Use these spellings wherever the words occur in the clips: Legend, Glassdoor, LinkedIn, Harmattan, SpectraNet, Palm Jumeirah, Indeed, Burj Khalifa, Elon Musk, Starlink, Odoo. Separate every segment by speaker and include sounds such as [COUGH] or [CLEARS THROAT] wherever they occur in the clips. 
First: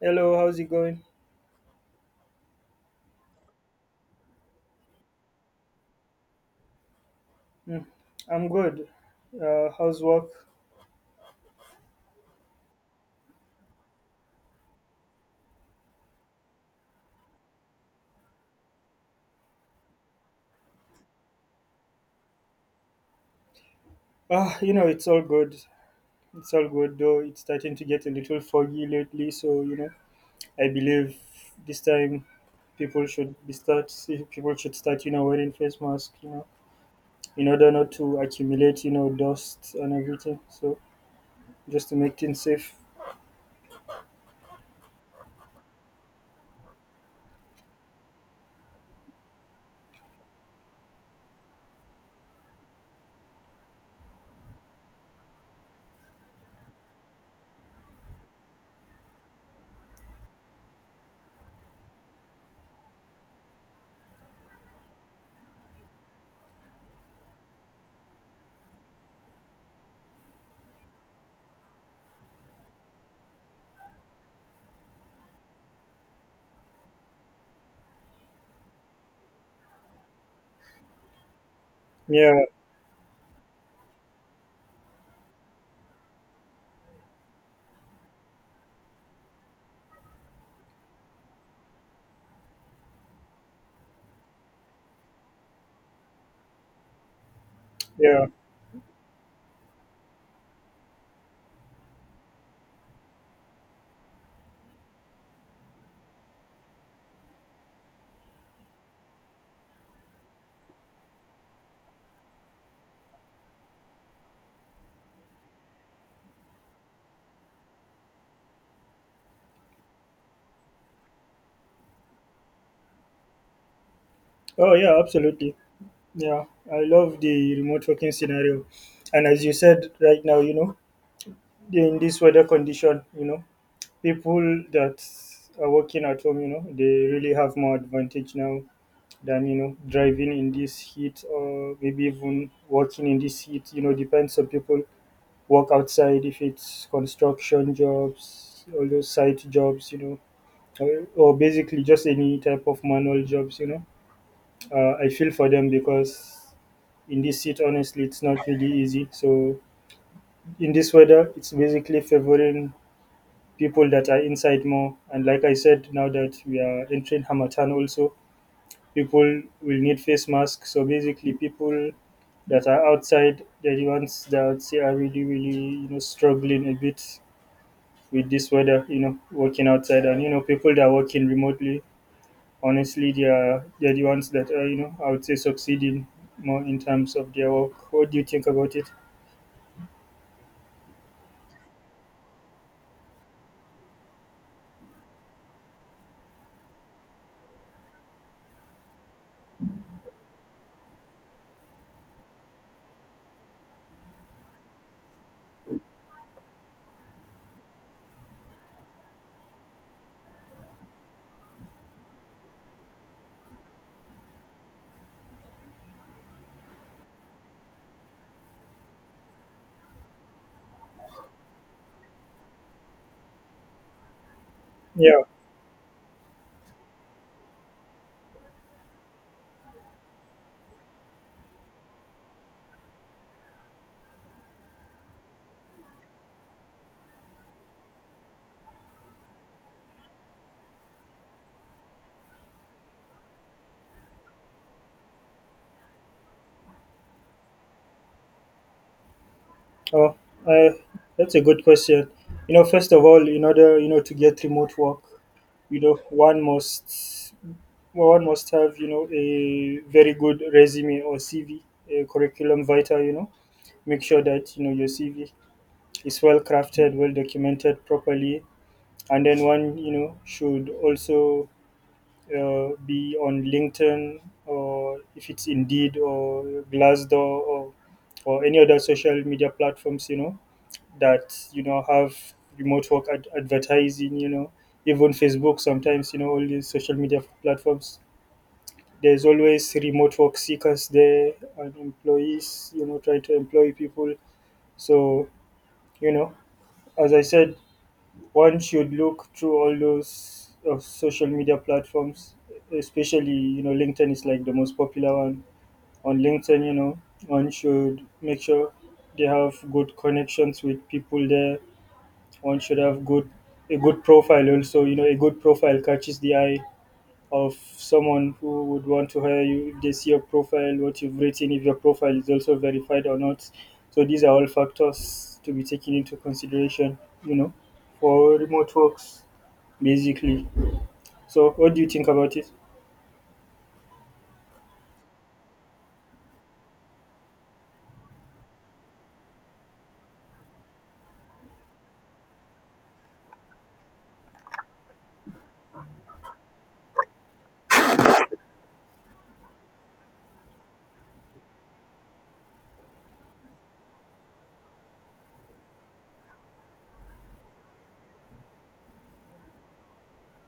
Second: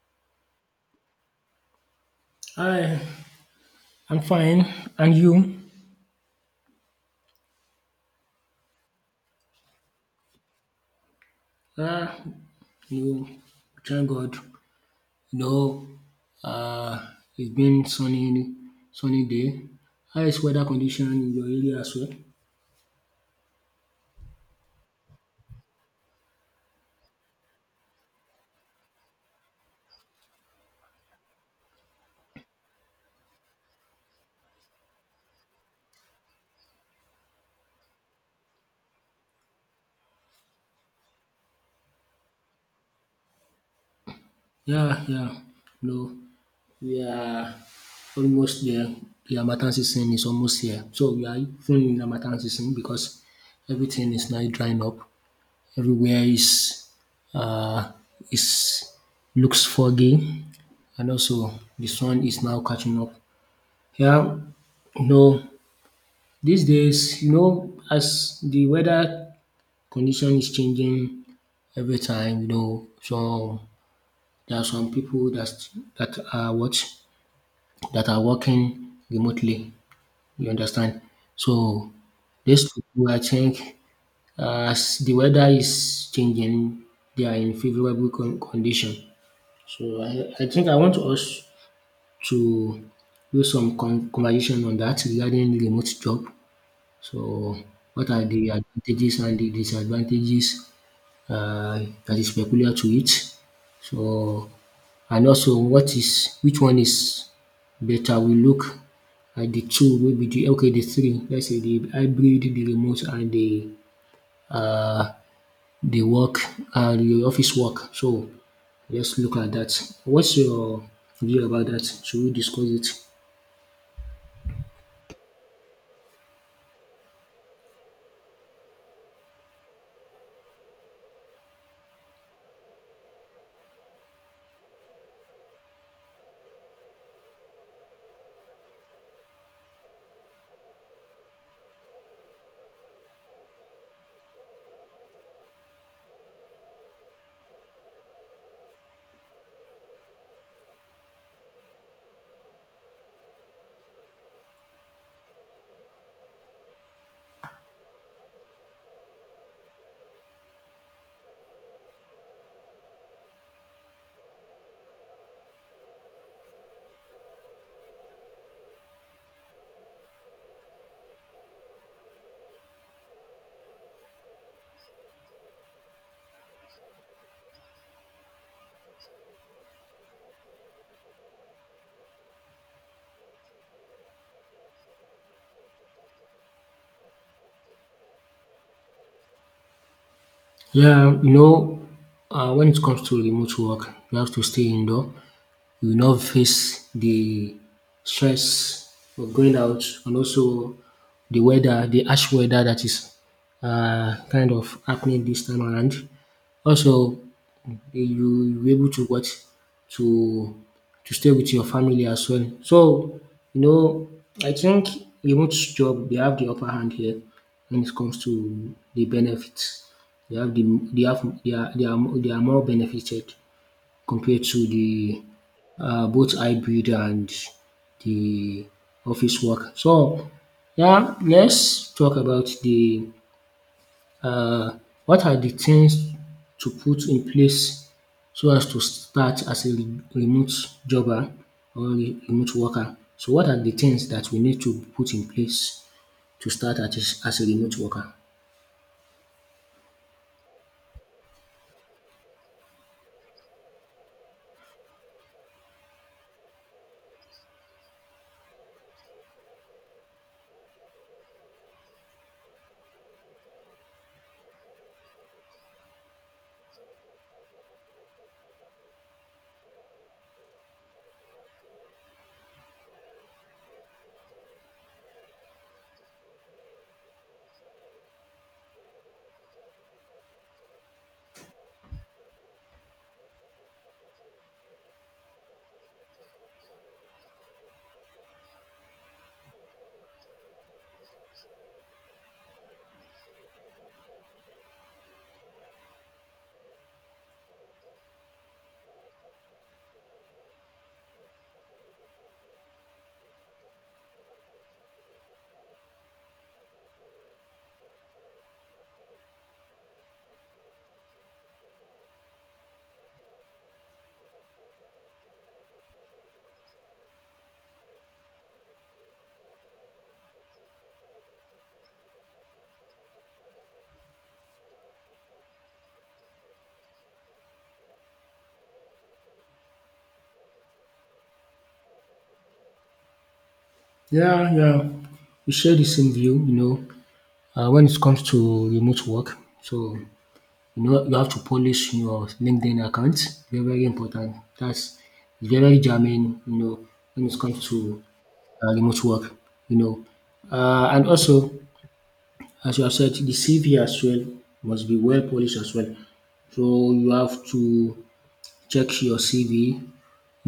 Speaker 1: Hello, how's it going?
Speaker 2: Hi, I'm fine. And you?
Speaker 1: Hmm, I'm good. How's work?
Speaker 2: Ah, you thank God. You know, uh, it's been sunny day. How is weather condition in your area as well?
Speaker 1: Ah, you know, it's all good. It's all good, though it's starting to get a little foggy lately. So I believe this time people should be start. People should start, wearing face masks, in order not to accumulate, dust and everything. So just to make things safe.
Speaker 2: Yeah, yeah. No, we are almost there. The Harmattan season is almost here. So we are even in Harmattan season because everything is now drying up. Everywhere is uh, is looks foggy, and also the sun is now catching up. Yeah, you know, these days, you know, as the weather condition is changing every time, you know, so there are some people that are what that are working remotely. You understand? So
Speaker 1: Yeah,
Speaker 2: these people, I think, as the weather is changing, they are in favorable condition. So I think I want us to do some conversation on that regarding remote job. So, what are
Speaker 1: yeah.
Speaker 2: the advantages and the disadvantages uh, that is peculiar to it? So, and also what is which one is better? We look at the two, maybe the okay, the three. Let's say the hybrid, the remote, and uh, the work and the office work. So, let's look at that. What's your view about that? Should we discuss it?
Speaker 1: Oh yeah, absolutely. Yeah, I love the remote working scenario. And as you said right now, in this weather condition, people that are working at home, they really have more advantage now than, driving in this heat or maybe even working in this heat, depends on people work outside if it's construction jobs, all those site jobs, or basically just any type of manual jobs. I feel for them because in this heat, honestly, it's not really easy. So in this weather, it's basically favoring people that are inside more. And like I said, now that we are entering Hamatan also, people will need face masks. So basically, people that are outside, they're the ones that I would say are really, really, struggling a bit with this weather, working outside. And, people that are working remotely, honestly, they're the ones that are, I would say succeeding more in terms of their work. What do you think about it?
Speaker 2: Yeah, you know, when it comes to remote work, you have to stay indoor. You will not face the stress of going out and also the weather, the harsh weather that is kind of happening this time around. Also, you you be able to what to to stay with your family as well. So you know, I think remote job they have the upper hand here when it comes to the benefits. They have the they have they are, mo- they are more benefited compared to
Speaker 1: Yeah,
Speaker 2: the both hybrid and the office work. So yeah, let's talk about the um what are the things to put in place so as to start as a remote jobber or remote worker? So what are the things that we need to put in place to start at as a remote worker?
Speaker 1: Oh, uh, that's a good question. You know, first of all, in order to get remote work, you know, one must well, one must have a very good resume or CV, a curriculum vitae. You know, make sure that your CV is well crafted, well documented properly, and then one should also be on LinkedIn or if it's Indeed or Glassdoor or or any other social media platforms. You know that have remote work advertising, you know, even Facebook sometimes, you know, all these social media platforms. There's always remote work seekers there and employees, you know, trying to employ people. So you know, as I said, one should look through all those social media platforms, especially, you know, LinkedIn is like the most popular one. On LinkedIn, you know, one should make sure they have good connections with people there. One should have good a good profile also. You know, a good profile catches the eye of someone who would want to hire you, if they see your profile, what you've written, if your profile is also verified or not. So these are all factors to be taken into consideration, you know, for remote works basically. So what do you think about it?
Speaker 2: Yeah, yeah, we share the same view, you know, when it comes to remote work. So you know you have to polish your LinkedIn account, very very important. That's very germane, you know, when it comes to remote work, you know. And also, as you have said, the CV as well must be well polished as well. So you have to check your CV.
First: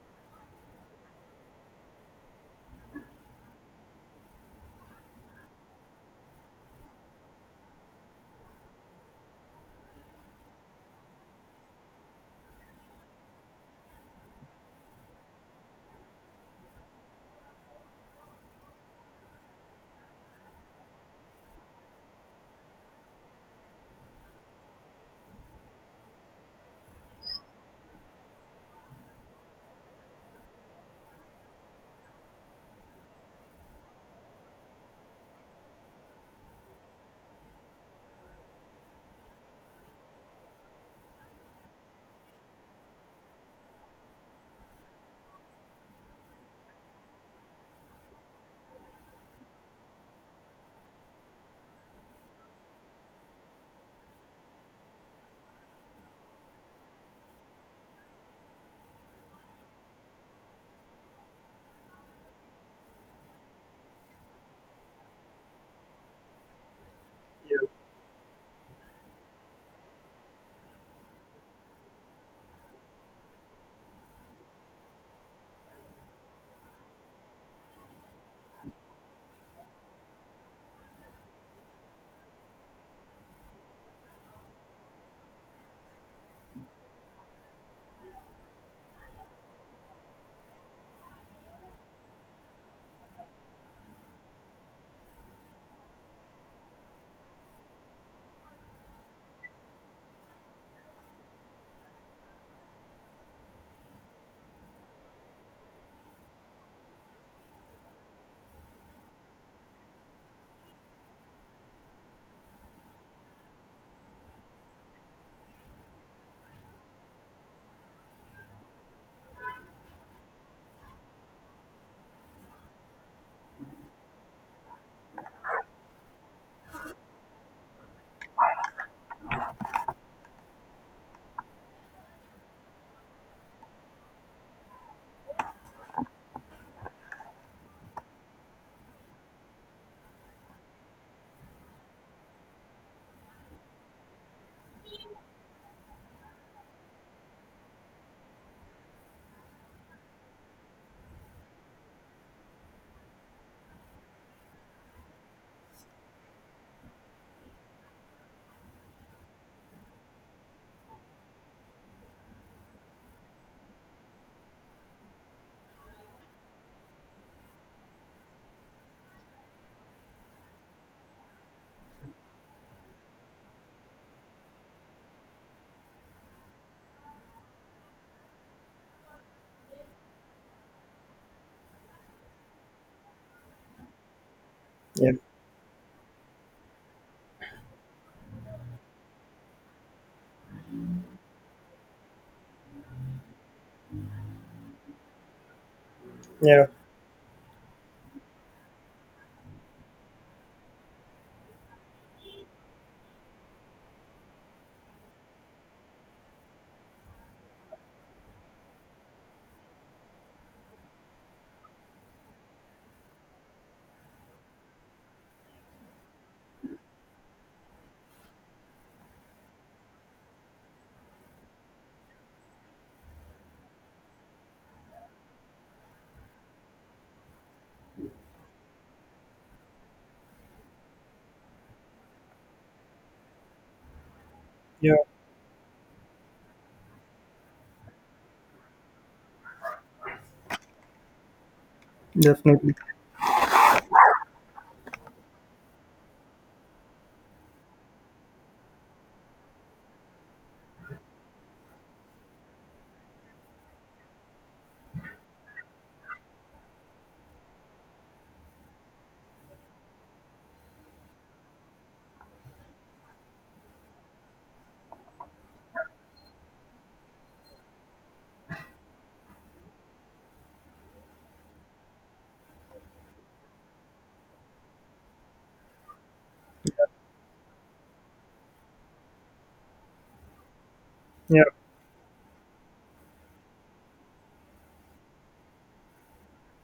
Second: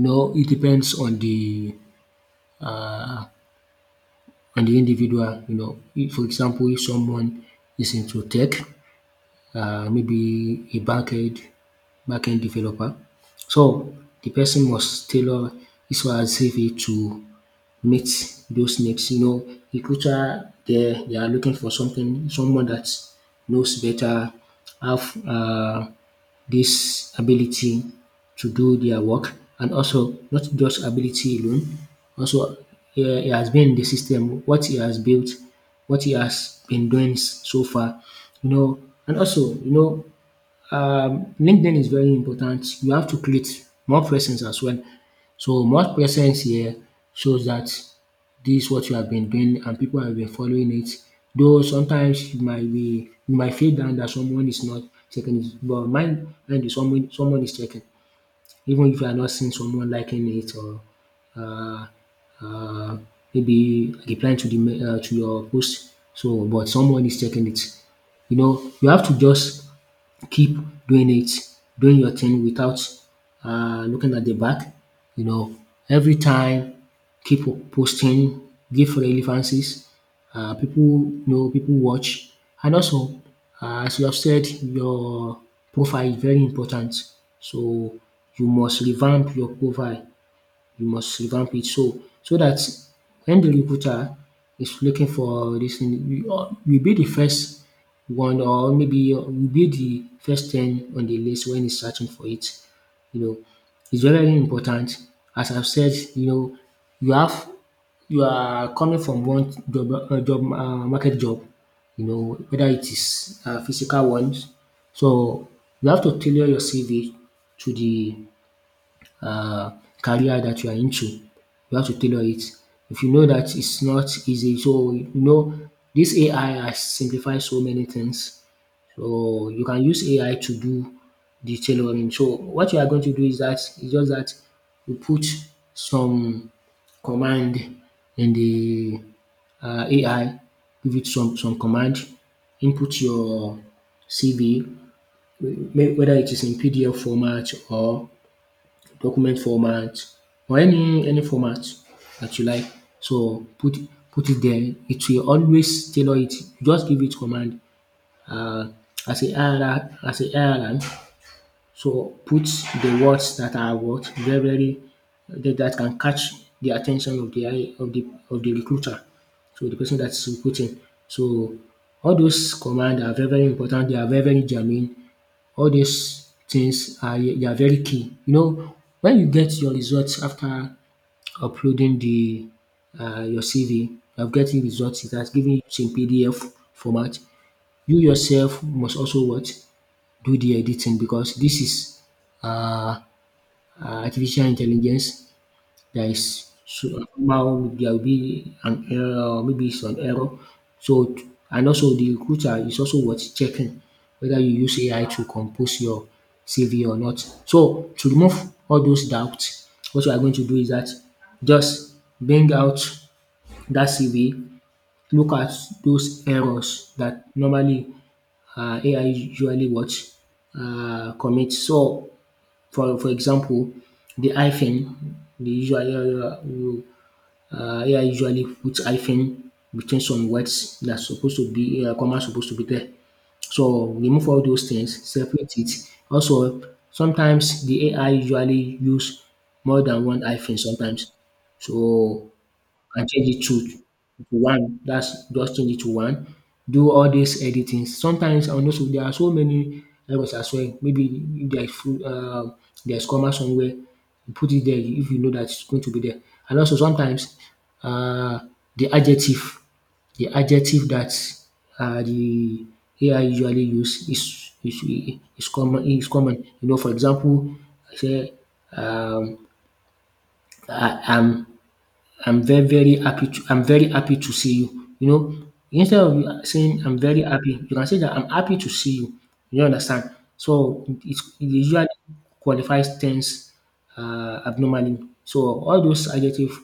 Speaker 2: No, it depends uh, on the individual. You know, if, for example, if someone is into tech, maybe a backend developer. So the person must tailor his or her CV to meet those needs. You know, recruiter they are looking for something, someone that knows better, have this ability to do their work, and also not just ability alone, also yeah, he has been in the system, what he has built, what he has been doing so far, you know, and also, you know, LinkedIn is very important. You have to create more presence as well. So more presence here shows that this is what you have been doing and people have been following it. Though sometimes you might feel down that someone is not checking it, but mine mind you, someone is checking. Even if you are not seeing someone liking it or uh, uh, maybe replying to the to your post, so but someone is checking it. You know, you have to just keep doing it, doing your thing without looking at the back. You know, every time, keep posting, give relevances. People know, people watch, and also, as you have said, your profile is very important. So you must revamp your profile you must revamp it so so that when the recruiter is looking for this thing, you be the first one, or maybe you be the first ten on the list when he's searching for it. You know, it's very very important. As I've said, you know, you have you are coming from one job job market job, you know, whether it is physical ones. So you have to tailor your CV to the uh, career that you are into. You have to tailor it. If you know that it's not easy, so you know this AI has simplified so many things. So you can use AI to do the tailoring. So what you are going to do is that it's just that you put some command in the AI, give it some command, input your CV, whether it is in PDF format or document format or any format that you like. So put it there. It will always tailor it. Just give it command um as a IRM, so put the words that are what very very that can catch the attention of the eye of the recruiter. So the person that's recruiting. So all those commands are very very important. They are very very germane. All these things are they are very key. You know when you get your results after uploading the your CV, you have getting results.
Speaker 1: Yeah,
Speaker 2: It has given you in PDF format. You yourself must also what do the editing because this is uh, artificial intelligence that is
Speaker 1: yeah,
Speaker 2: so now there will be an error, maybe it's an error. So and also the recruiter is also worth checking whether you use AI to compose your CV or not. So to remove all those doubts, what you are going to do is that just bring out that CV, look at those errors that normally AI usually what commit. So, for example, the hyphen, the usually AI usually puts hyphen between some words that's supposed to be comma supposed to be there. So remove all those
Speaker 1: yeah,
Speaker 2: things, separate it. Also, sometimes the AI usually use more than one hyphen sometimes. So
Speaker 1: definitely.
Speaker 2: and change it to one. That's just change it to one. Do all these editing. Sometimes on those there are so many errors as well. Maybe if there is full there's comma somewhere, you put it there if you know that it's going to be there. And also sometimes uh the adjective the adjective that the AI usually use is common. You know, for example, I say um I am I'm very, very happy to I'm very happy to see you. You know, instead of you saying I'm very happy, you can say that I'm happy to see you. You understand? So
Speaker 1: Yeah,
Speaker 2: it usually qualifies tense abnormally. So all those adjective,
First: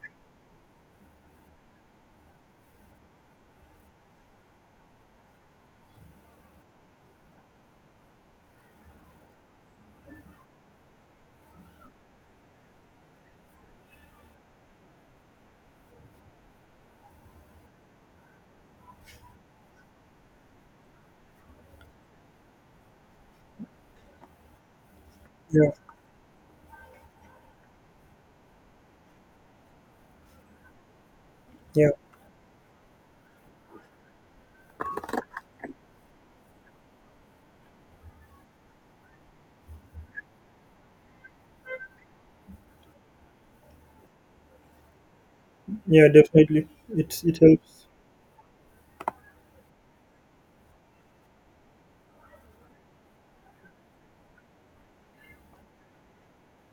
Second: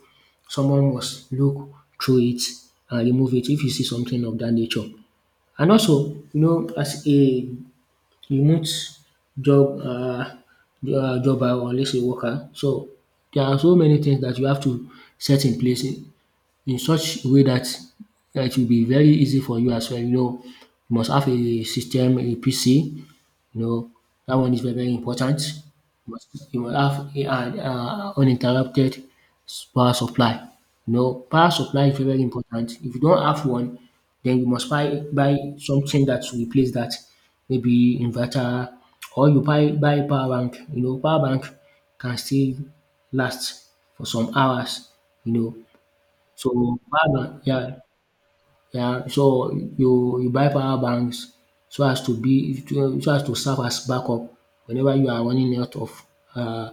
Speaker 2: someone must look through it and remove it if you see something of that nature. And also, you know, as a remote job uh, jobber, or let's say worker, so there are so many things that you have to set in place in such a way that that it will be very easy for you as well. You know, you must have a system, a PC. You know, that one is very, very important.
Speaker 1: yeah,
Speaker 2: You must have an uninterrupted power supply. You know, power supply
Speaker 1: yeah,
Speaker 2: is very, very important. If you don't have one, then you must buy something that will replace that. Maybe inverter, or you buy power bank. You know, power bank can still last for some hours. You know,
Speaker 1: yeah,
Speaker 2: so
Speaker 1: definitely.
Speaker 2: power
Speaker 1: It
Speaker 2: bank
Speaker 1: it
Speaker 2: yeah
Speaker 1: helps
Speaker 2: yeah so you buy power banks so as to so as to serve as backup whenever you are running out of um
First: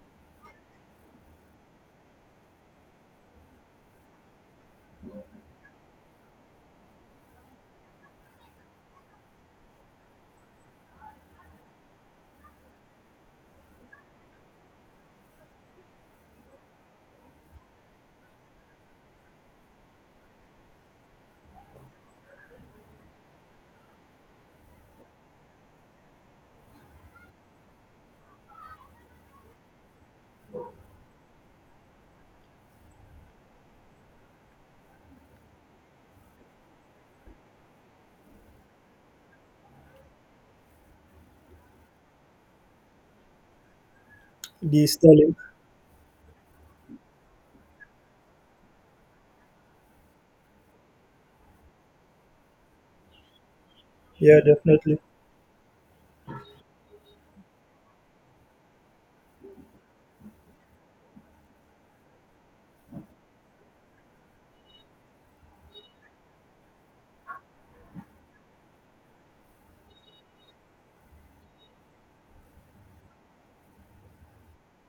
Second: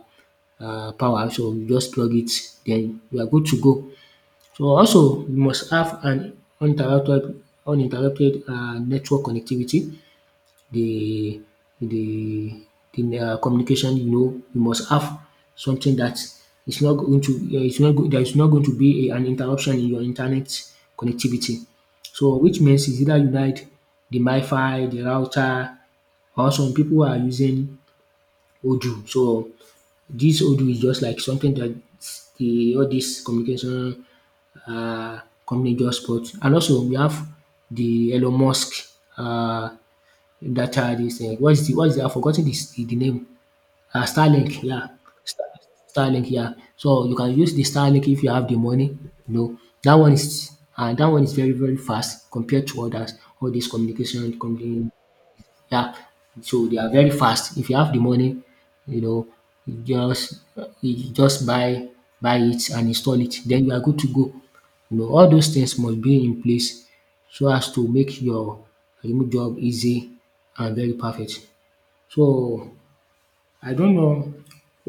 Speaker 2: power, so you just plug it, then you are good to go. So also you must have an uninterrupted uninterrupted network connectivity, the the the communication. You know you must have something that is not going to it's not go- there is not going to be an interruption in your internet connectivity. So which means is either unite the mifi, the router, or some people are using Odoo. So this Odoo is just like something that the all this communication uh company just bought. And also we have the Elon Musk uh. That, this, what is the I've forgotten this the name. Starlink, yeah.
Speaker 1: the styling.
Speaker 2: Star Starlink, yeah. So you can use the Starlink if you have the money, you know. That one is very, very fast compared to others, all these communication
Speaker 1: Yeah,
Speaker 2: company
Speaker 1: definitely.
Speaker 2: yeah, so they are very fast. If you have the money, you know, you just you just buy it and install it, then you are good to go. You know, all those things must be in place so as to make your remote job easy and very perfect. So I don't know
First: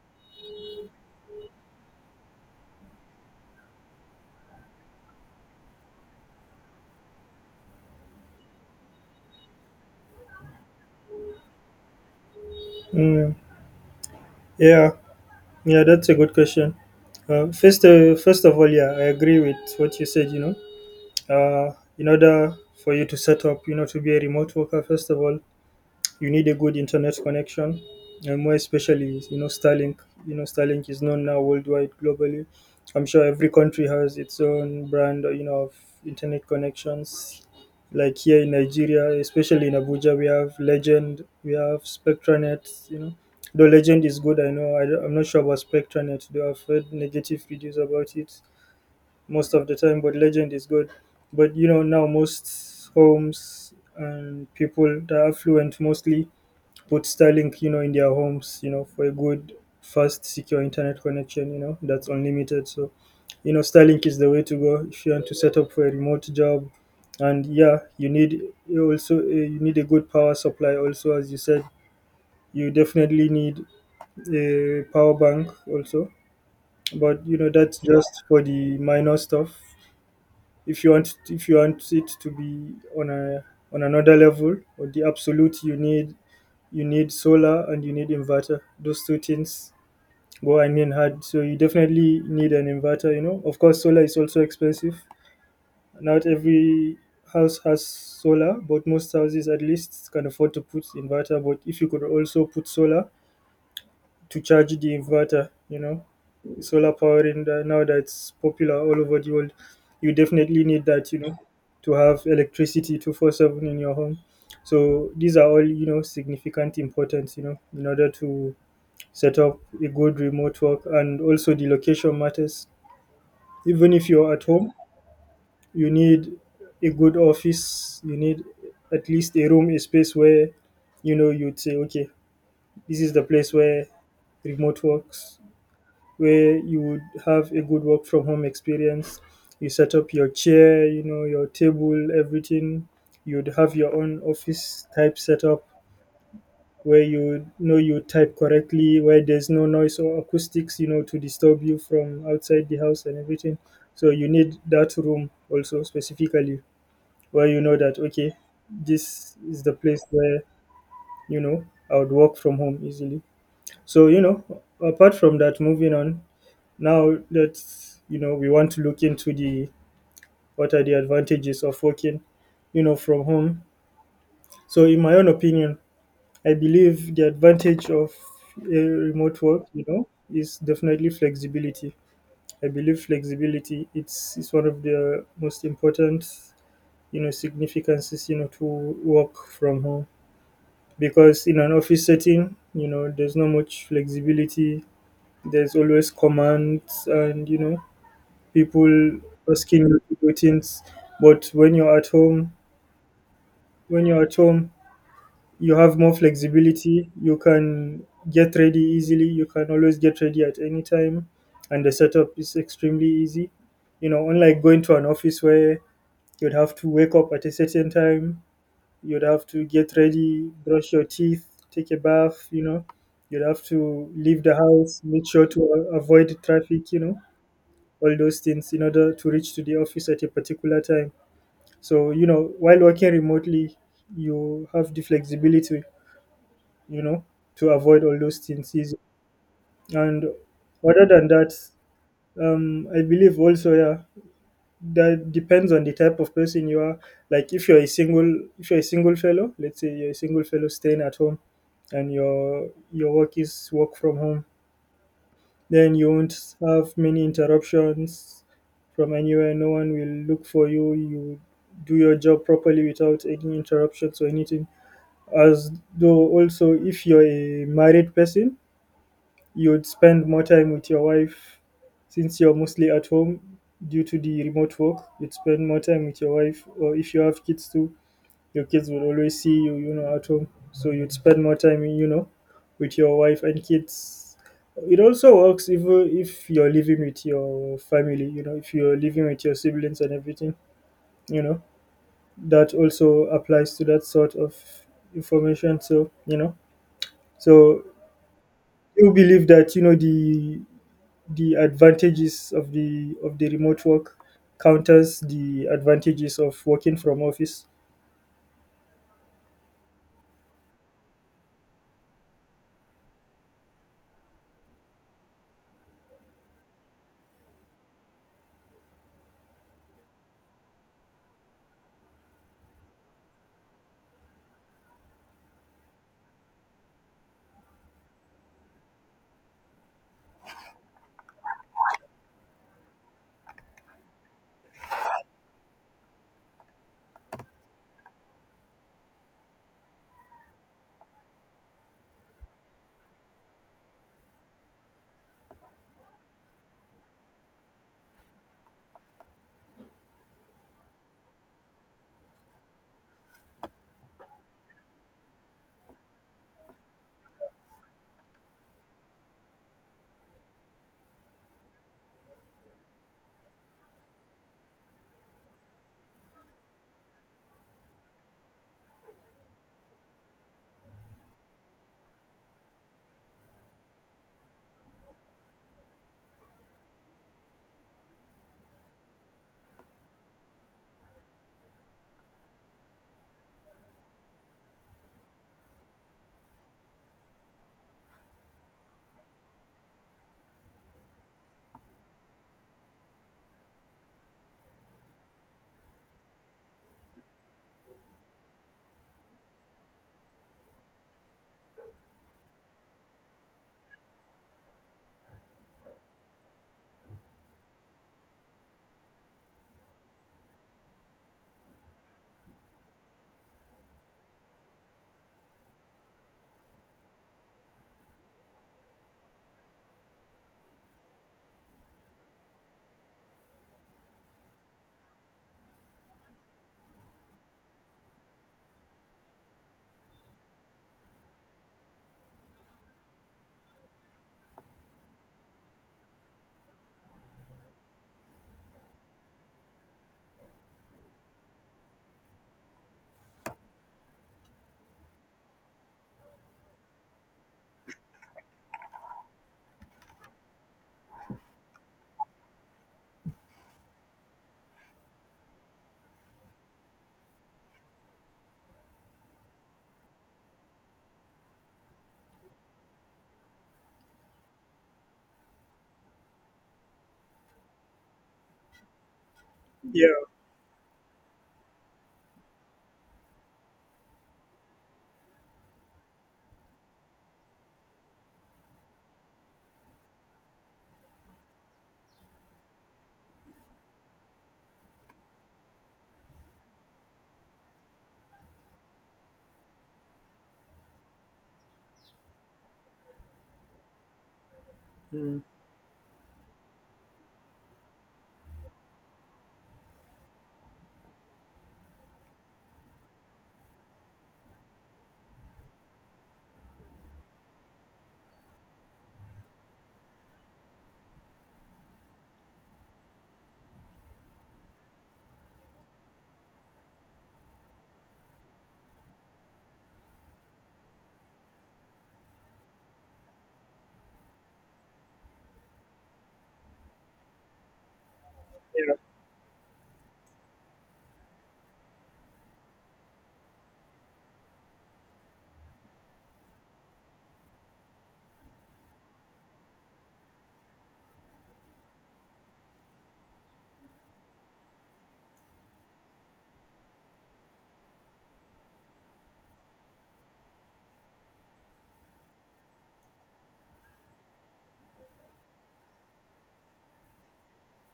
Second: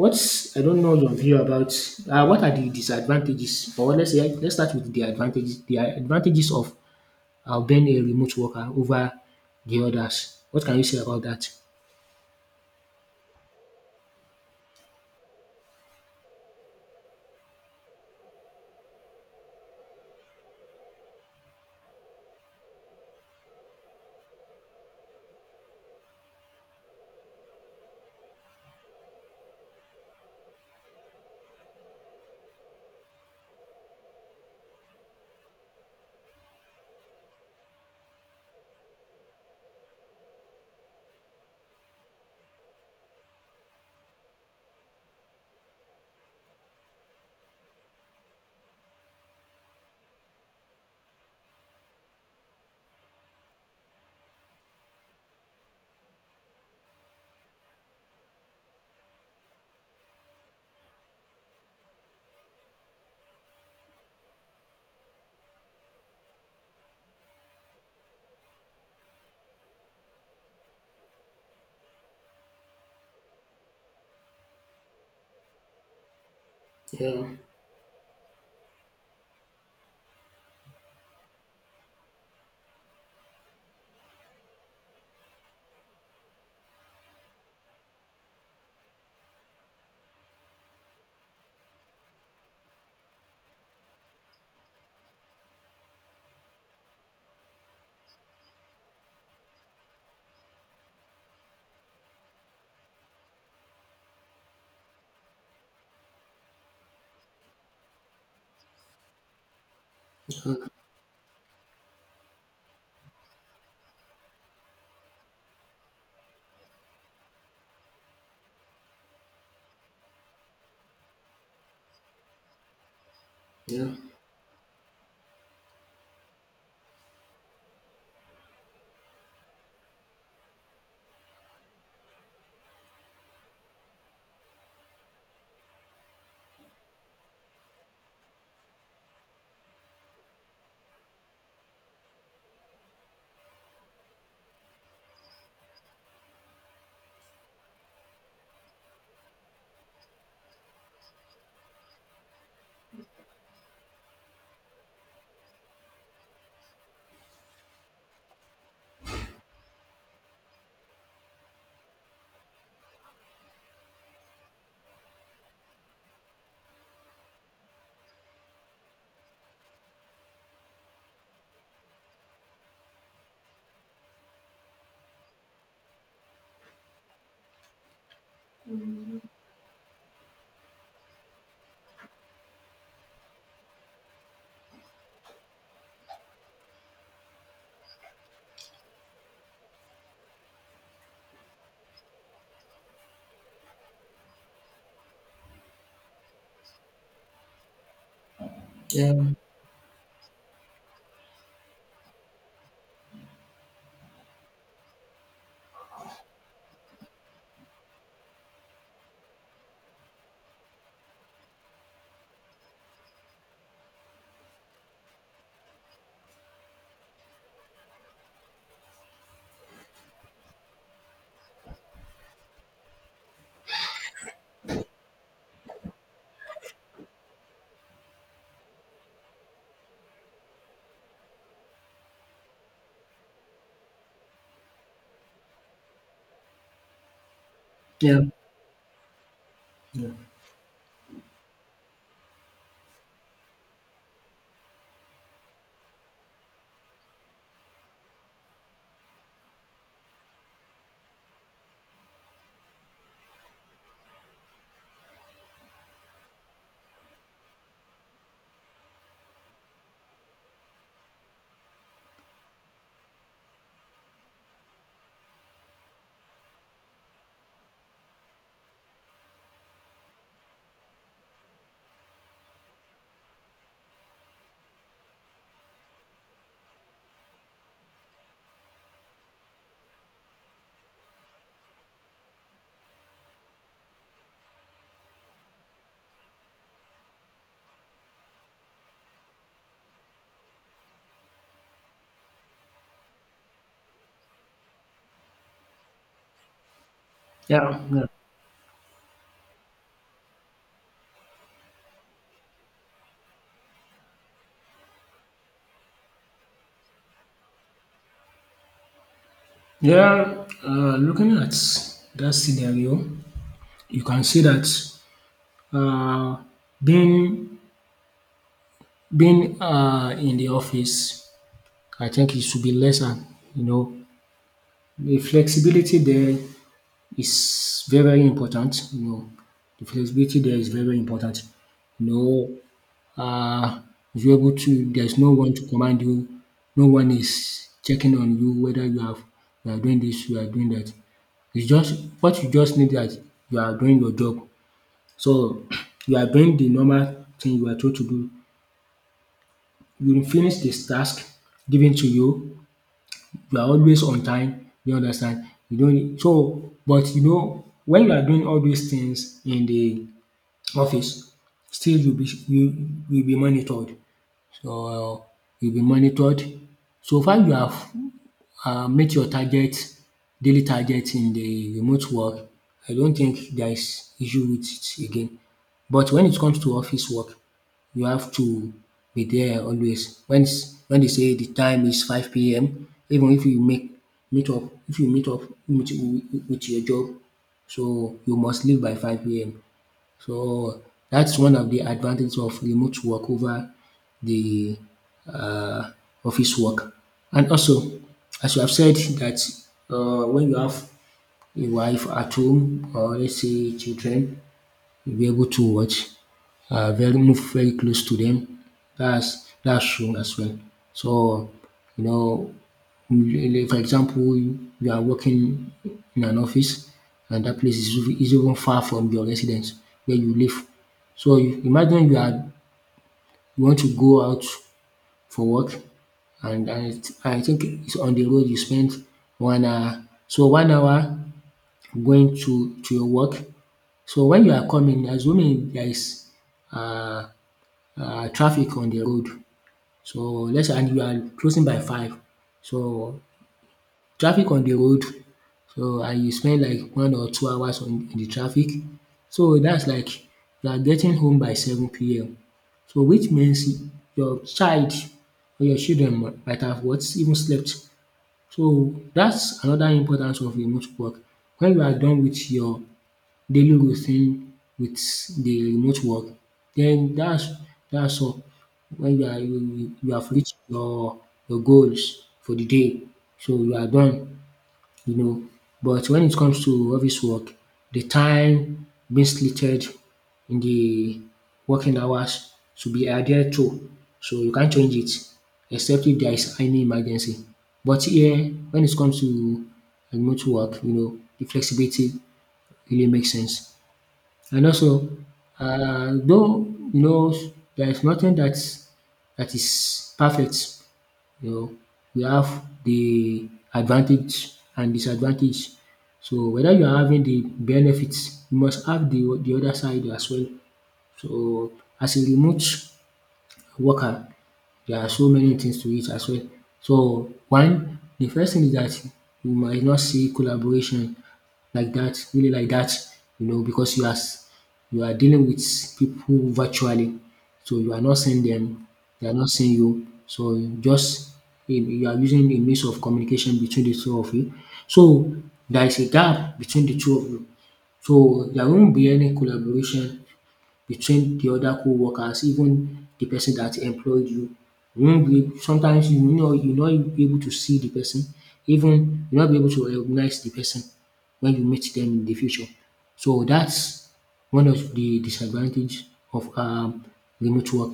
Speaker 2: I don't know your view about what are the disadvantages, or let's say let's start with the advantages, the advantages of being a remote worker over the others. What can you say about that?
Speaker 1: Mm, yeah. Yeah, that's a good question. First of all, yeah, I agree with what you said. You know, uh, in order for you to set up, you know, to be a remote worker, first of all, you need a good internet connection, and more especially, you know, Starlink. You know, Starlink is known now worldwide, globally. I'm sure every country has its own brand, you know, of internet connections. Like here in Nigeria, especially in Abuja, we have Legend, we have SpectraNet. You know, though Legend is good, I know. I'm not sure about SpectraNet. Though I've heard negative reviews about it most of the time, but Legend is good. But you know, now most homes and people that are affluent mostly put Starlink, you know, in their homes, you know, for a good, fast, secure internet connection, you know, that's unlimited. So, you know, Starlink is the way to go if you want to set up for a remote job. And yeah, you need a good power supply. Also, as you said, you definitely need a power bank also.
Speaker 2: Yeah,
Speaker 1: But you know, that's just for the minor stuff. If you want it to be on a on another level or the absolute, you need solar and you need inverter. Those two things go hand in hand. So you definitely need an inverter, you know. Of course, solar is also expensive. Not every house has solar, but most houses at least can afford to put inverter. But if you could also put solar to charge the inverter, you know, solar powering the, now that's popular all over the world, you definitely need that, you know, to have electricity 24/7 in your home. So these are all, you know, significant importance, you know, in order to set up a good remote work. And also the location matters.
Speaker 2: yeah,
Speaker 1: Even if you're at home, you need a good office, you need at least a room, a space where, you know, you'd say, okay, this is the place where remote works, where you would have a good work from home experience. You set up your chair, you know, your table, everything. You'd have your own office type setup where, you know, you type correctly, where there's no noise or acoustics, you know, to disturb you from outside the house and everything. So you need that room also specifically, where you know that, okay, this is the place where, you know, I would work from home easily. So you know, apart from that, moving on, now let's, you know, we want to look into the, what are the advantages of working, you know, from home. So in my own opinion, I believe the advantage of a remote work, you know, is definitely flexibility. I believe flexibility, it's one of the most important, you know, significances, you know, to work from home. Because in an office setting, you know, there's not much flexibility. There's always commands and, you know,
Speaker 2: yeah,
Speaker 1: people asking you to do things. But when you're at home, when you're at home, you have more flexibility. You can get ready easily, you can always get ready at any time, and the setup is extremely easy, you know, unlike going to an office where you'd have to wake up at a certain time, you'd have to get ready, brush your teeth, take a bath, you know, you'd have to leave the house, make sure to avoid traffic, you know, all those things in order to reach to the office at a particular time. So you know, while working remotely, you have the flexibility, you know, to avoid all
Speaker 2: yeah,
Speaker 1: those things easy.
Speaker 2: yeah,
Speaker 1: And other than that, I believe also, yeah, that depends on the type of person you are. Like if you're a single fellow, let's say you're a single fellow staying at home, and your work is work from home, then you won't have many interruptions from anywhere. No one will look for you. You do your job properly without any interruptions or anything. As though also if you're a married person, you would spend more time with your wife, since you're mostly at home due to the remote work. You'd spend more time with your wife, or if you have kids too, your kids will always see you, you know, at home, so you'd spend more time, you know, with your wife and kids. It also works even if you're living with your family, you know, if you're living with your siblings and everything. You know, that also applies to that sort of information. So you know,
Speaker 2: yeah,
Speaker 1: so
Speaker 2: yeah.
Speaker 1: you believe that, you know, the advantages of the remote work counters the advantages of working from office.
Speaker 2: Yeah, looking at that scenario, you can see that uh, being being in the office, I think it should be lesser, you know. The flexibility there is very, very important, you know. The flexibility there is very, very important. You know, uh, if you're able to, there's no one to command you. No one is checking on you whether you are doing this, you are doing that. It's just what you just need, that you are doing your job. So [CLEARS THROAT] you are doing the normal thing you are told to do. You will finish this task given to you, you are always on time, you understand. You no need so, but you know, when you are doing all these things in the office, still you will be monitored. So you will be monitored so far you have meet your target, daily target. In the remote work, I don't think there is issue with it again. But when it comes to office work, you have to be there always. When they say the time is 5 p.m., even if you make meet up, if you meet up with, with your job, so you must leave by 5 p.m. So, that's one of the advantages of remote work over the uh, office work. And also, as you have said that when you have a wife at home, or let's say children, you'll be able to watch, very move very close to them. That's true as well. So you know, really, for example, you are working in an office, and that place is even far from your residence where you live. So you, imagine you are you want to go out for work, and I think it's on the road you spend 1 hour. So 1 hour going to your work, so when you are coming, assuming there is um traffic on the road, so let's say, and you are closing by 5, so traffic on the road, so and you spend like 1 or 2 hours on the traffic, so that's like you are getting home by 7 pm, so which means your child or your children might have what even slept. So that's another importance of remote work. When you are done with your daily routine with the remote work, then that's all. When
Speaker 1: Yeah,
Speaker 2: you have reached your goals for the day, so you are done, you know. But when it comes to office work, the time being slated in the working hours should be adhered to, so you can't change it except if there is any emergency. But here, when it comes to remote work, you know, the flexibility really makes sense. And also,
Speaker 1: mm,
Speaker 2: though you know there is nothing that is perfect, you know, we have the advantage and disadvantage. So whether you are having the benefits, you must have the other side as well. So as a remote worker, there are so many things to it as well. So one, the first thing is that you might not see collaboration like that, really like that, you know, because you are dealing with people virtually, so you are not seeing them,
Speaker 1: yeah,
Speaker 2: they are not seeing you. So you are using a means of communication between the two of you. So there is a gap between the two of you. So there won't be any collaboration. You train the other co-workers, even the person that employed you. You won't be, sometimes you know, you no be able to see the person, even you no be able to recognize the person when you meet them in the future. So that's one of the disadvantage of remote work.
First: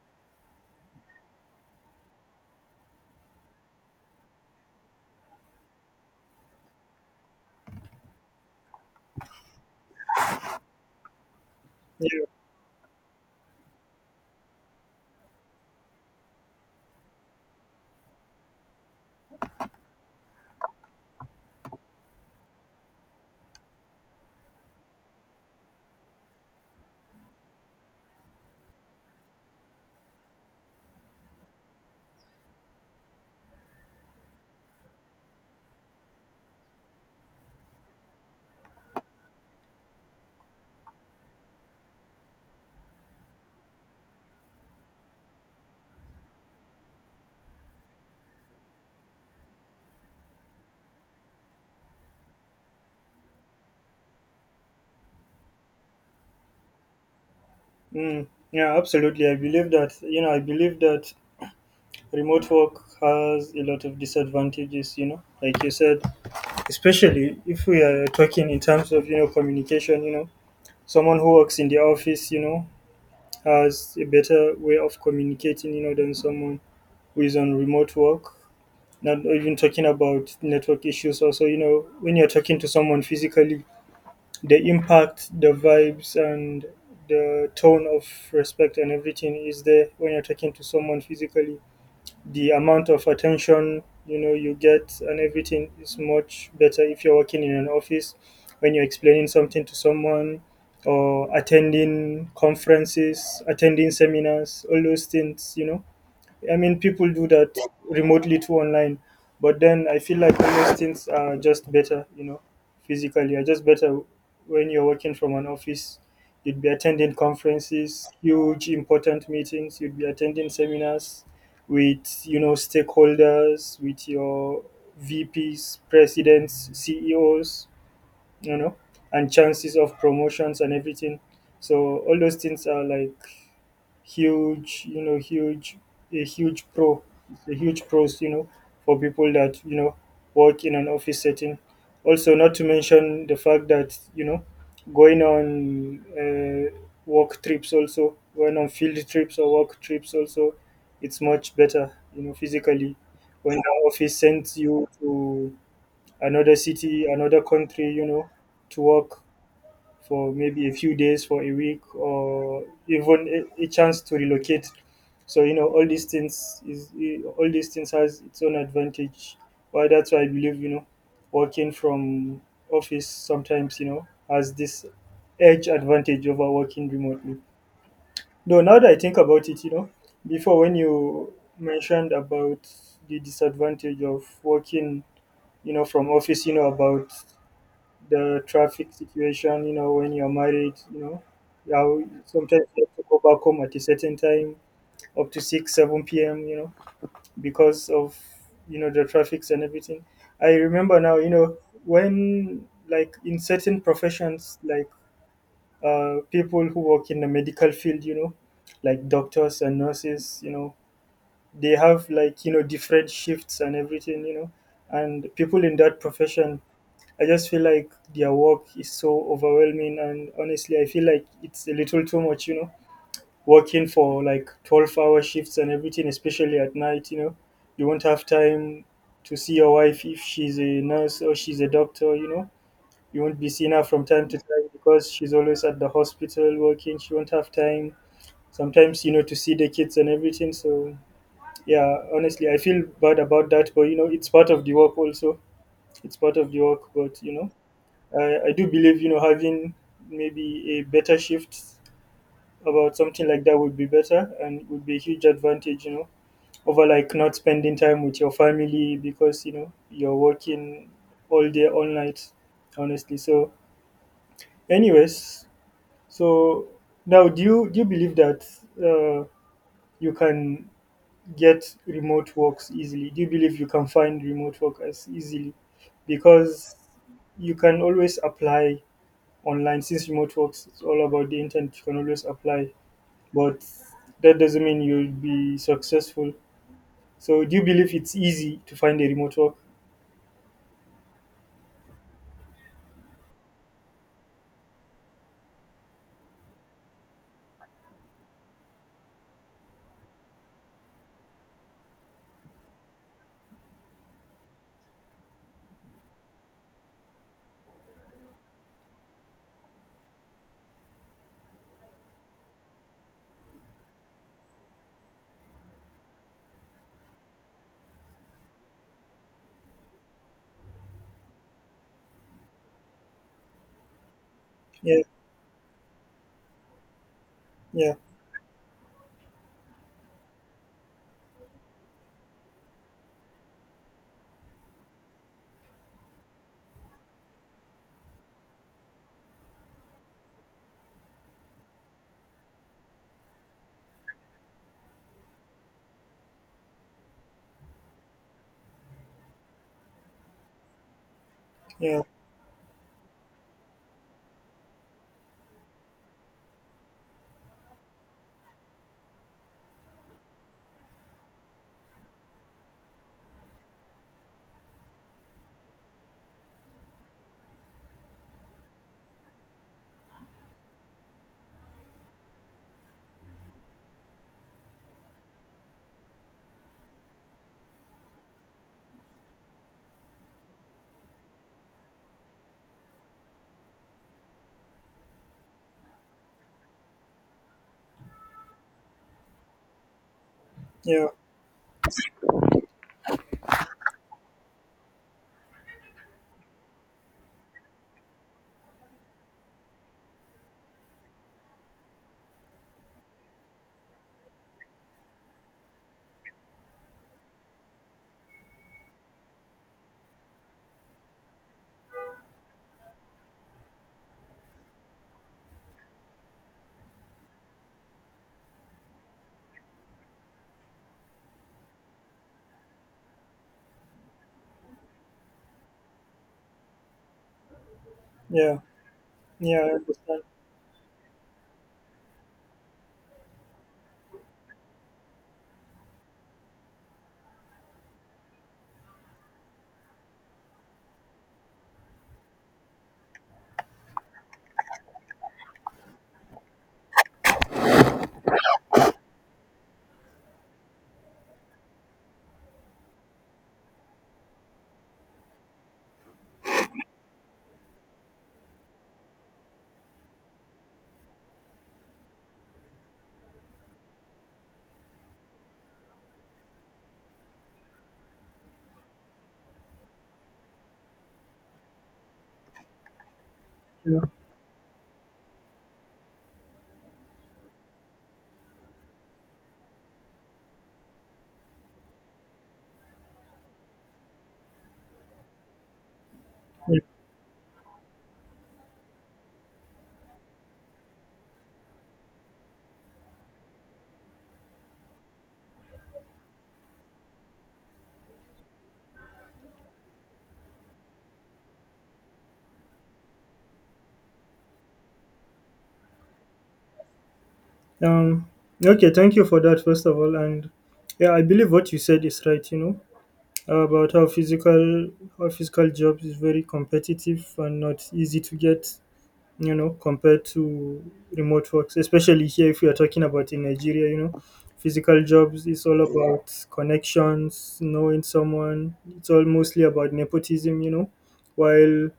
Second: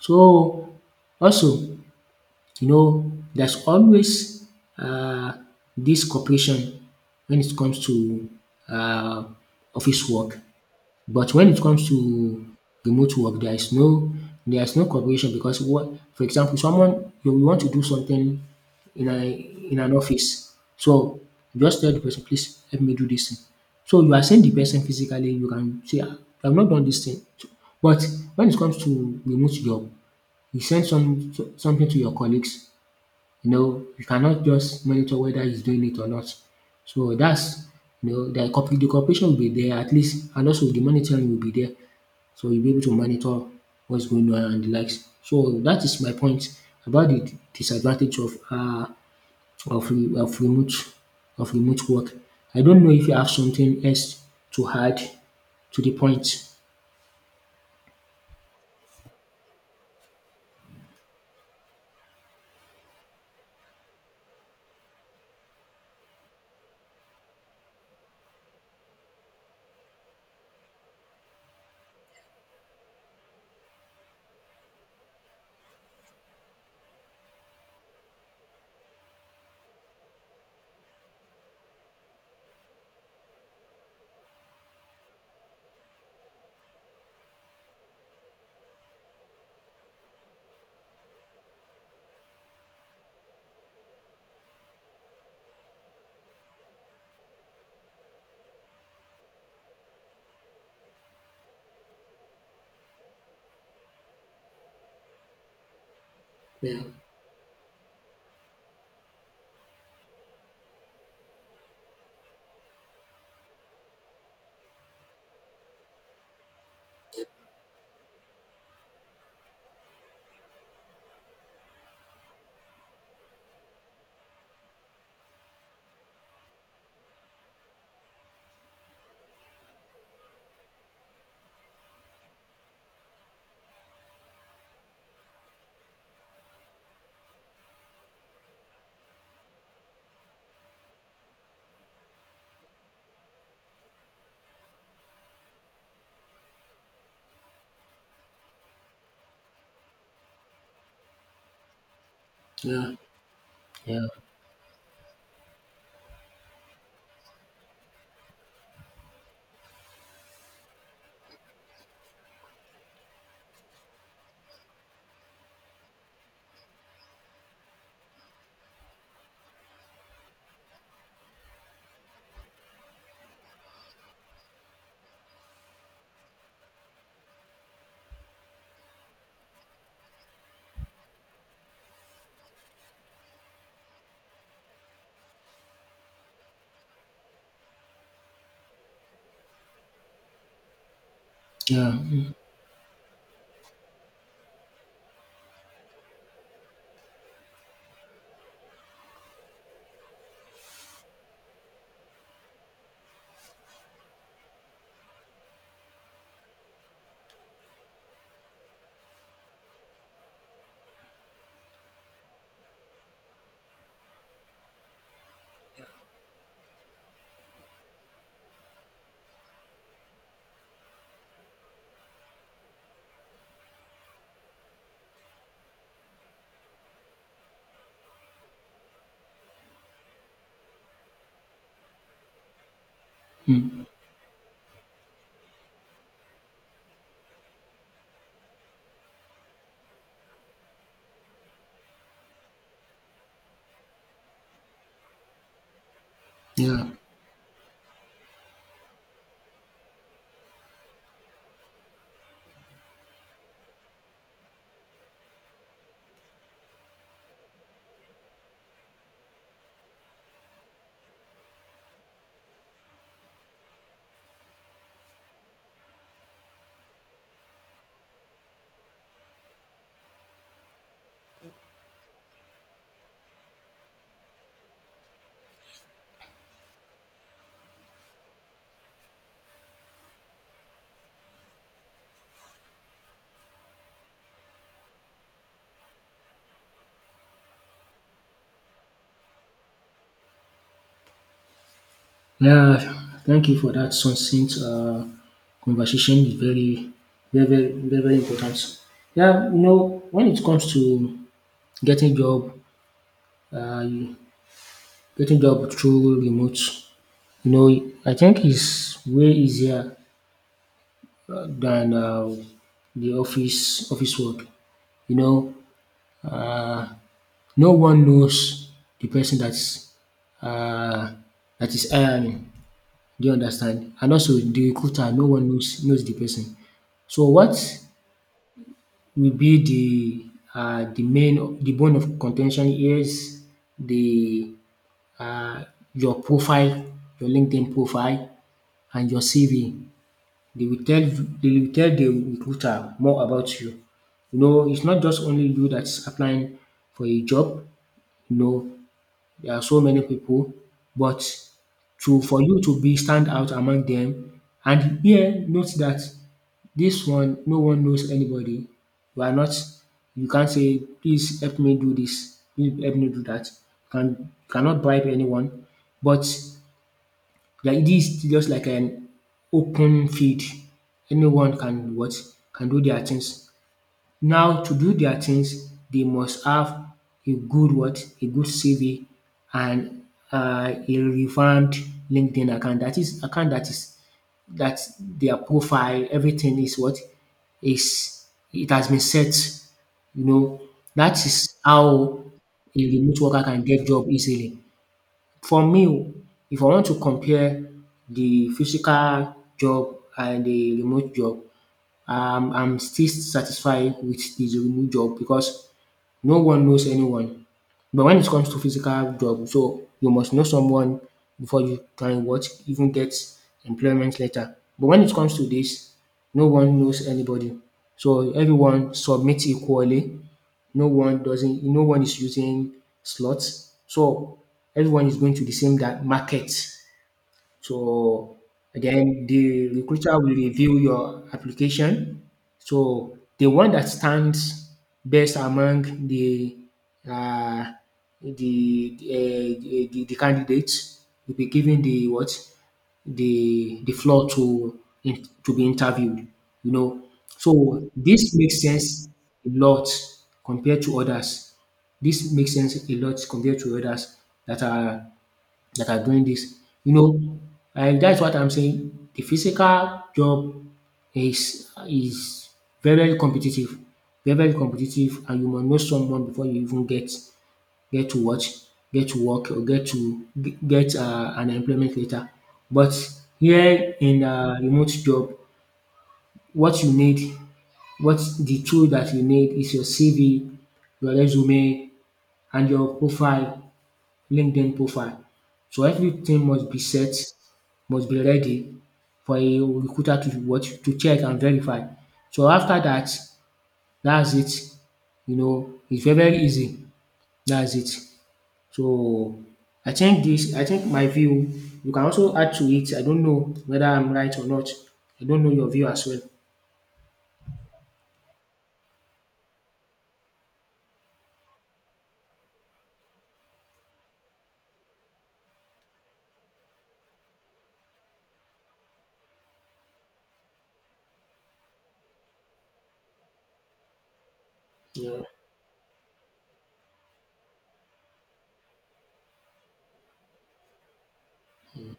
Speaker 2: So also, you know, there's always uh this cooperation when it comes to uh office work. But when it comes to
Speaker 1: yeah,
Speaker 2: remote work, there is no cooperation because what, for example, someone you will want to do something in a in an office. So you just tell the person, please help me do this thing. So you are seeing the person physically, you can say, "Ah, I have not done this thing." But when it comes to remote job, you send something to your colleagues, you know, you cannot just monitor whether he's doing it or not. So that's, you know, the cooperation will be there at least, and also the monitoring will be there. So you'll be able to monitor what's going on and the likes. So that is my point about the disadvantage of of, re- of remote remote work. I don't know if you have something else to add to the point.
Speaker 1: mm, yeah, absolutely. I believe that, you know, I believe that remote work has a lot of disadvantages, you know, like you said, especially if we are talking in terms of, you know, communication, you know. Someone who works in the office, you know, has a better way of communicating, you know, than someone who is on remote work. Not even talking about network issues also, you know, when you're talking to someone physically, the impact, the vibes, and the tone of respect and everything is there. When you're talking to someone physically, the amount of attention, you know, you get and everything is much better if you're working in an office. When you're explaining something to someone, or attending conferences, attending seminars, all those things, you know, I mean,
Speaker 2: Yeah,
Speaker 1: people do that remotely too, online, but then I feel like all those things are just better, you know, physically are just better when you're working from an office. You'd be attending conferences, huge important meetings. You'd be attending seminars with, you know, stakeholders, with your VPs, presidents, CEOs, you know, and chances of promotions and everything. So all those things are like huge, you know, huge, a huge pro, a huge pros, you know, for people that work in an office setting. Also, not to mention the fact that going on uh, going on field trips or work trips also, it's much better, you know,
Speaker 2: yeah,
Speaker 1: physically. When the
Speaker 2: yeah,
Speaker 1: office sends you to another city, another country, you know, to work, for maybe a few days, for a week, or even a chance to relocate. So you know, all these things has its own advantage. Why that's why I believe you know, working from office sometimes you know has this edge advantage over working remotely. Though now that I think about it, you know, before when you mentioned about the disadvantage of working, you know, from office, you know, about the traffic situation, you know, when you're married, you know,
Speaker 2: yeah,
Speaker 1: how sometimes you have to go back home at a certain time, up to 6, 7 p.m., you know, because of, you know, the traffics and everything. I remember now, you know, when, like, in certain professions, like people who work in the medical field, you know, like doctors and nurses, you know, they have, like, you know, different shifts and everything, you know, and people in that profession I just feel like their work is so overwhelming, and honestly, I feel like it's a little too much, you know, working for like 12-hour shifts and everything, especially at night, you know. You won't have time to see your wife if she's a nurse or she's a doctor, you know. You won't be seeing her from time to time because she's always at the hospital working. She won't have time sometimes, you know, to see the kids and everything. So, yeah, honestly, I feel bad about that, but you know, it's part of the work also. It's part of the work,
Speaker 2: yeah.
Speaker 1: but you know I do believe you know having maybe a better shift about something like that would be better and would be a huge advantage you know over like not spending time with your family because you know you're working all day all night honestly so anyways so now do you believe that uh, you can get remote works easily, do you believe you can find remote workers easily because you can always apply online since remote works it's all about the internet you can always apply but that doesn't mean you'll be successful so do you believe it's easy to find a remote work.
Speaker 2: Yeah, thank you for that succinct conversation. Is very, very, very, very, very important. Yeah, you know, when it comes to getting job, uh, getting job through remote, you know, I think it's way easier than the office work. You know, uh, no one knows the person uh, that is hiring. Do you understand? And also the
Speaker 1: Yeah,
Speaker 2: recruiter, no one knows the person. So what
Speaker 1: yeah,
Speaker 2: will be the main, the bone of contention, is the uh your profile, your LinkedIn profile and your CV. They will tell they will tell the recruiter more about you. You know, it's not just only you that's applying for a job, you know there are so many people, but
Speaker 1: yeah,
Speaker 2: to for you to be stand out among them. And here note that this one, no one knows anybody. You are not You can't say please help me do this, please help me do that. Cannot bribe anyone, but like, this is just like an open field. Anyone can what, can do their things. Now to do their things, they must have a good what? A good CV and a revamped LinkedIn account. That is account that is that Their profile, everything is what, is, it has been set. You know,
Speaker 1: yeah,
Speaker 2: that is how a remote worker can get job easily. For me, if I want to compare the physical job and the remote job, I'm still satisfied with the remote job because no one knows anyone. But when it comes to physical job, so you must know someone before you can what even get employment later. But when it comes to this, no one knows anybody. So everyone submits equally, no one doesn't no one is using slots. So everyone is going to the same that market. So
Speaker 1: yeah,
Speaker 2: then
Speaker 1: yeah,
Speaker 2: the
Speaker 1: I
Speaker 2: recruiter
Speaker 1: understand.
Speaker 2: will review your application. So the one that stands best among the uh, the candidates will be given the what, the floor to to be interviewed. You know, so this makes sense a lot compared to others. This makes sense a lot compared to others that are doing this. You know, and that's what I'm saying. The physical job is very, very competitive, very, very competitive, and you must know someone before you even get to what, get to work, or get an employment later. But here
Speaker 1: Yeah,
Speaker 2: in a remote job, what you need, what the tool that you need is your CV, your resume, and your profile, LinkedIn profile. So everything must
Speaker 1: yeah.
Speaker 2: be set, must be ready for a recruiter to watch, to check and verify. So after that, that's it. You know, it's very very easy. That's it. So I think my view, you can also add to it. I don't know whether I'm right or not. I don't know your view as well.
Speaker 1: um okay, thank you for that first of all, and yeah I believe what you said is right you know about how physical jobs is very competitive and not easy to get you know, compared to remote works, especially here if we are talking about in Nigeria, you know, physical
Speaker 2: Yeah,
Speaker 1: jobs is all about connections, knowing someone. It's all mostly about nepotism, you know, while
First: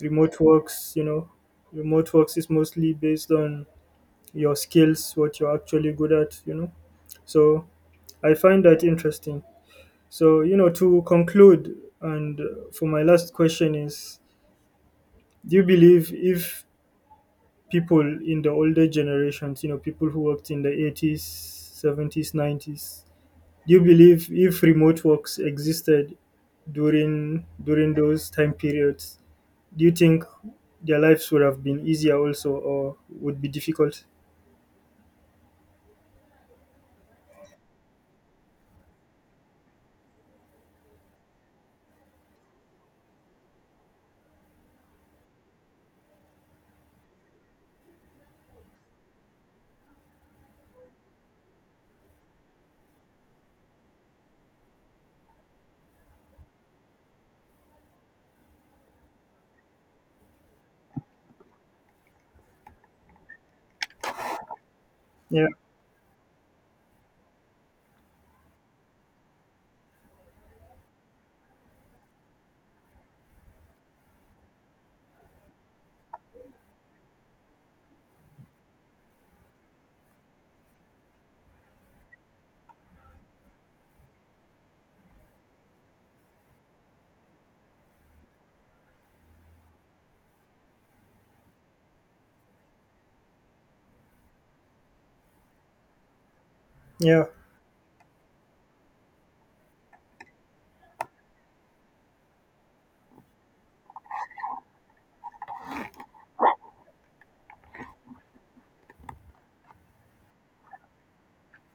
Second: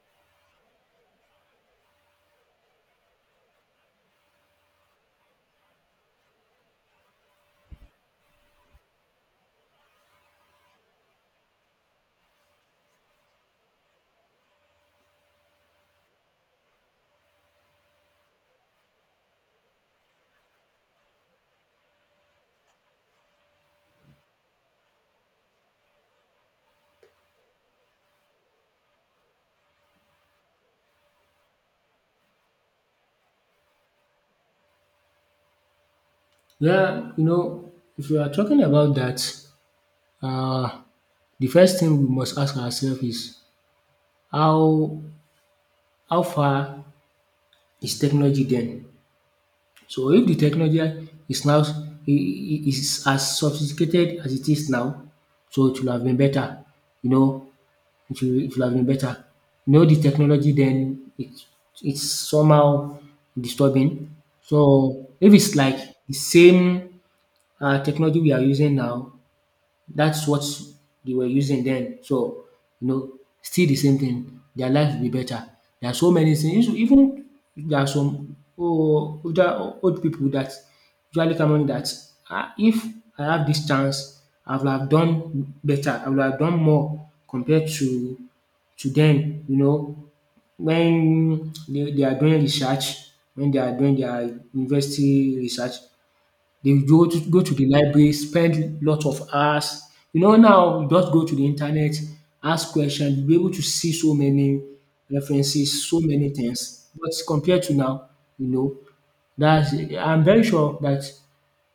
Speaker 1: remote works, you know, remote works is mostly based on your skills, what you're actually good at, you know. So I find that interesting. So, you know, to conclude, and for my last question is do you believe if people in the older generations, you know, people who worked in the 80s, 70s, 90s. Do you believe if remote works existed during those time periods, do you think their lives would have been easier also or would be difficult?
Speaker 2: yeah, you know, if we are talking about that, uh, the first thing we must ask ourselves is how how far is technology then. So if the technology is now, is as sophisticated as it is now, so it will have been better. You know, it will have been better. You know, the technology then, it's somehow disturbing. So if
Speaker 1: Yeah,
Speaker 2: it's like the same technology we are using now, that's what they were using then. So, you know, still the same thing. Their life will be better. There are so many things. Even there are some old, older old people that usually come on that, ah, if I have this chance, I will have done better. I will have done more compared to them. You know, when they are doing research, when they are doing their university research, they go to
Speaker 1: yeah,
Speaker 2: go to the library, spend lot of hours. You know, now you just go to the internet, ask question, you be able to see so many references, so many things. But compared to now, you know, that's, I'm very sure that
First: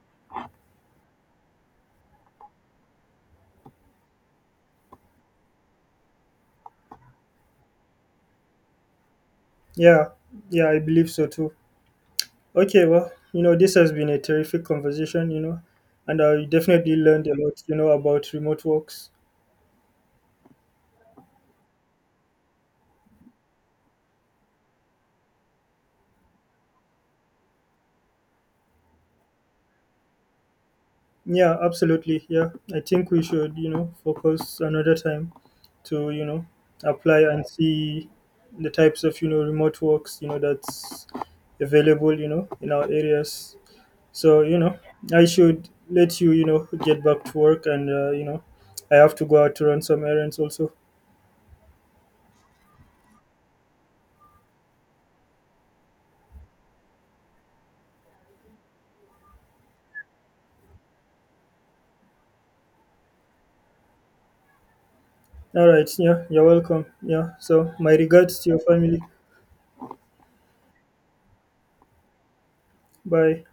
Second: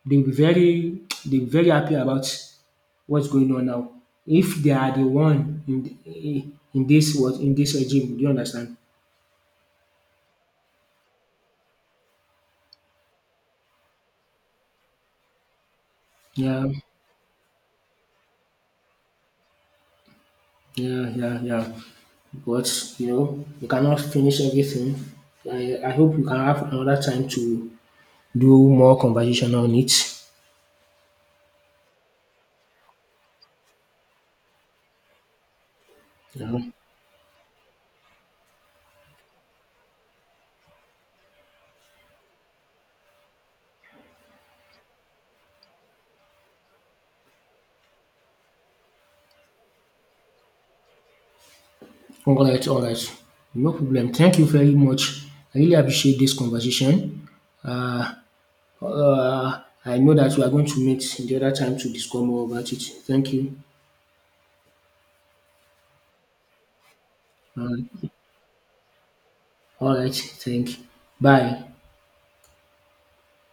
Speaker 2: they'll be very [TSK] they'll be very happy about what's going on now. If they are the one in this was in this regime, do you understand?
Speaker 1: yeah, yeah, I believe so too. Okay, well, you know, this has been a terrific conversation, you know, and I
Speaker 2: Yeah.
Speaker 1: definitely learned a lot, you know, about remote works.
Speaker 2: Yeah, yeah, yeah. But you know, you cannot finish everything. I hope you can have another time to do more conversation on it.
Speaker 1: Yeah, absolutely. Yeah, I think we should, you know, focus another time to, you know,
Speaker 2: Yeah.
Speaker 1: apply and see the types of, you know, remote works, you know, that's available, you know, in our areas. So, you know, I should let you, you know, get back to work and, you know, I have to go out to run some errands also.
Speaker 2: All right, all right. No problem. Thank you very much. I really appreciate this conversation. Uh, I know that we are going to meet in the other time to discuss more about it. Thank you.
Speaker 1: All right. Yeah, you're welcome. Yeah. So, my
Speaker 2: Um,
Speaker 1: regards to your family.
Speaker 2: all right. Thank. You. Bye.
Speaker 1: Bye.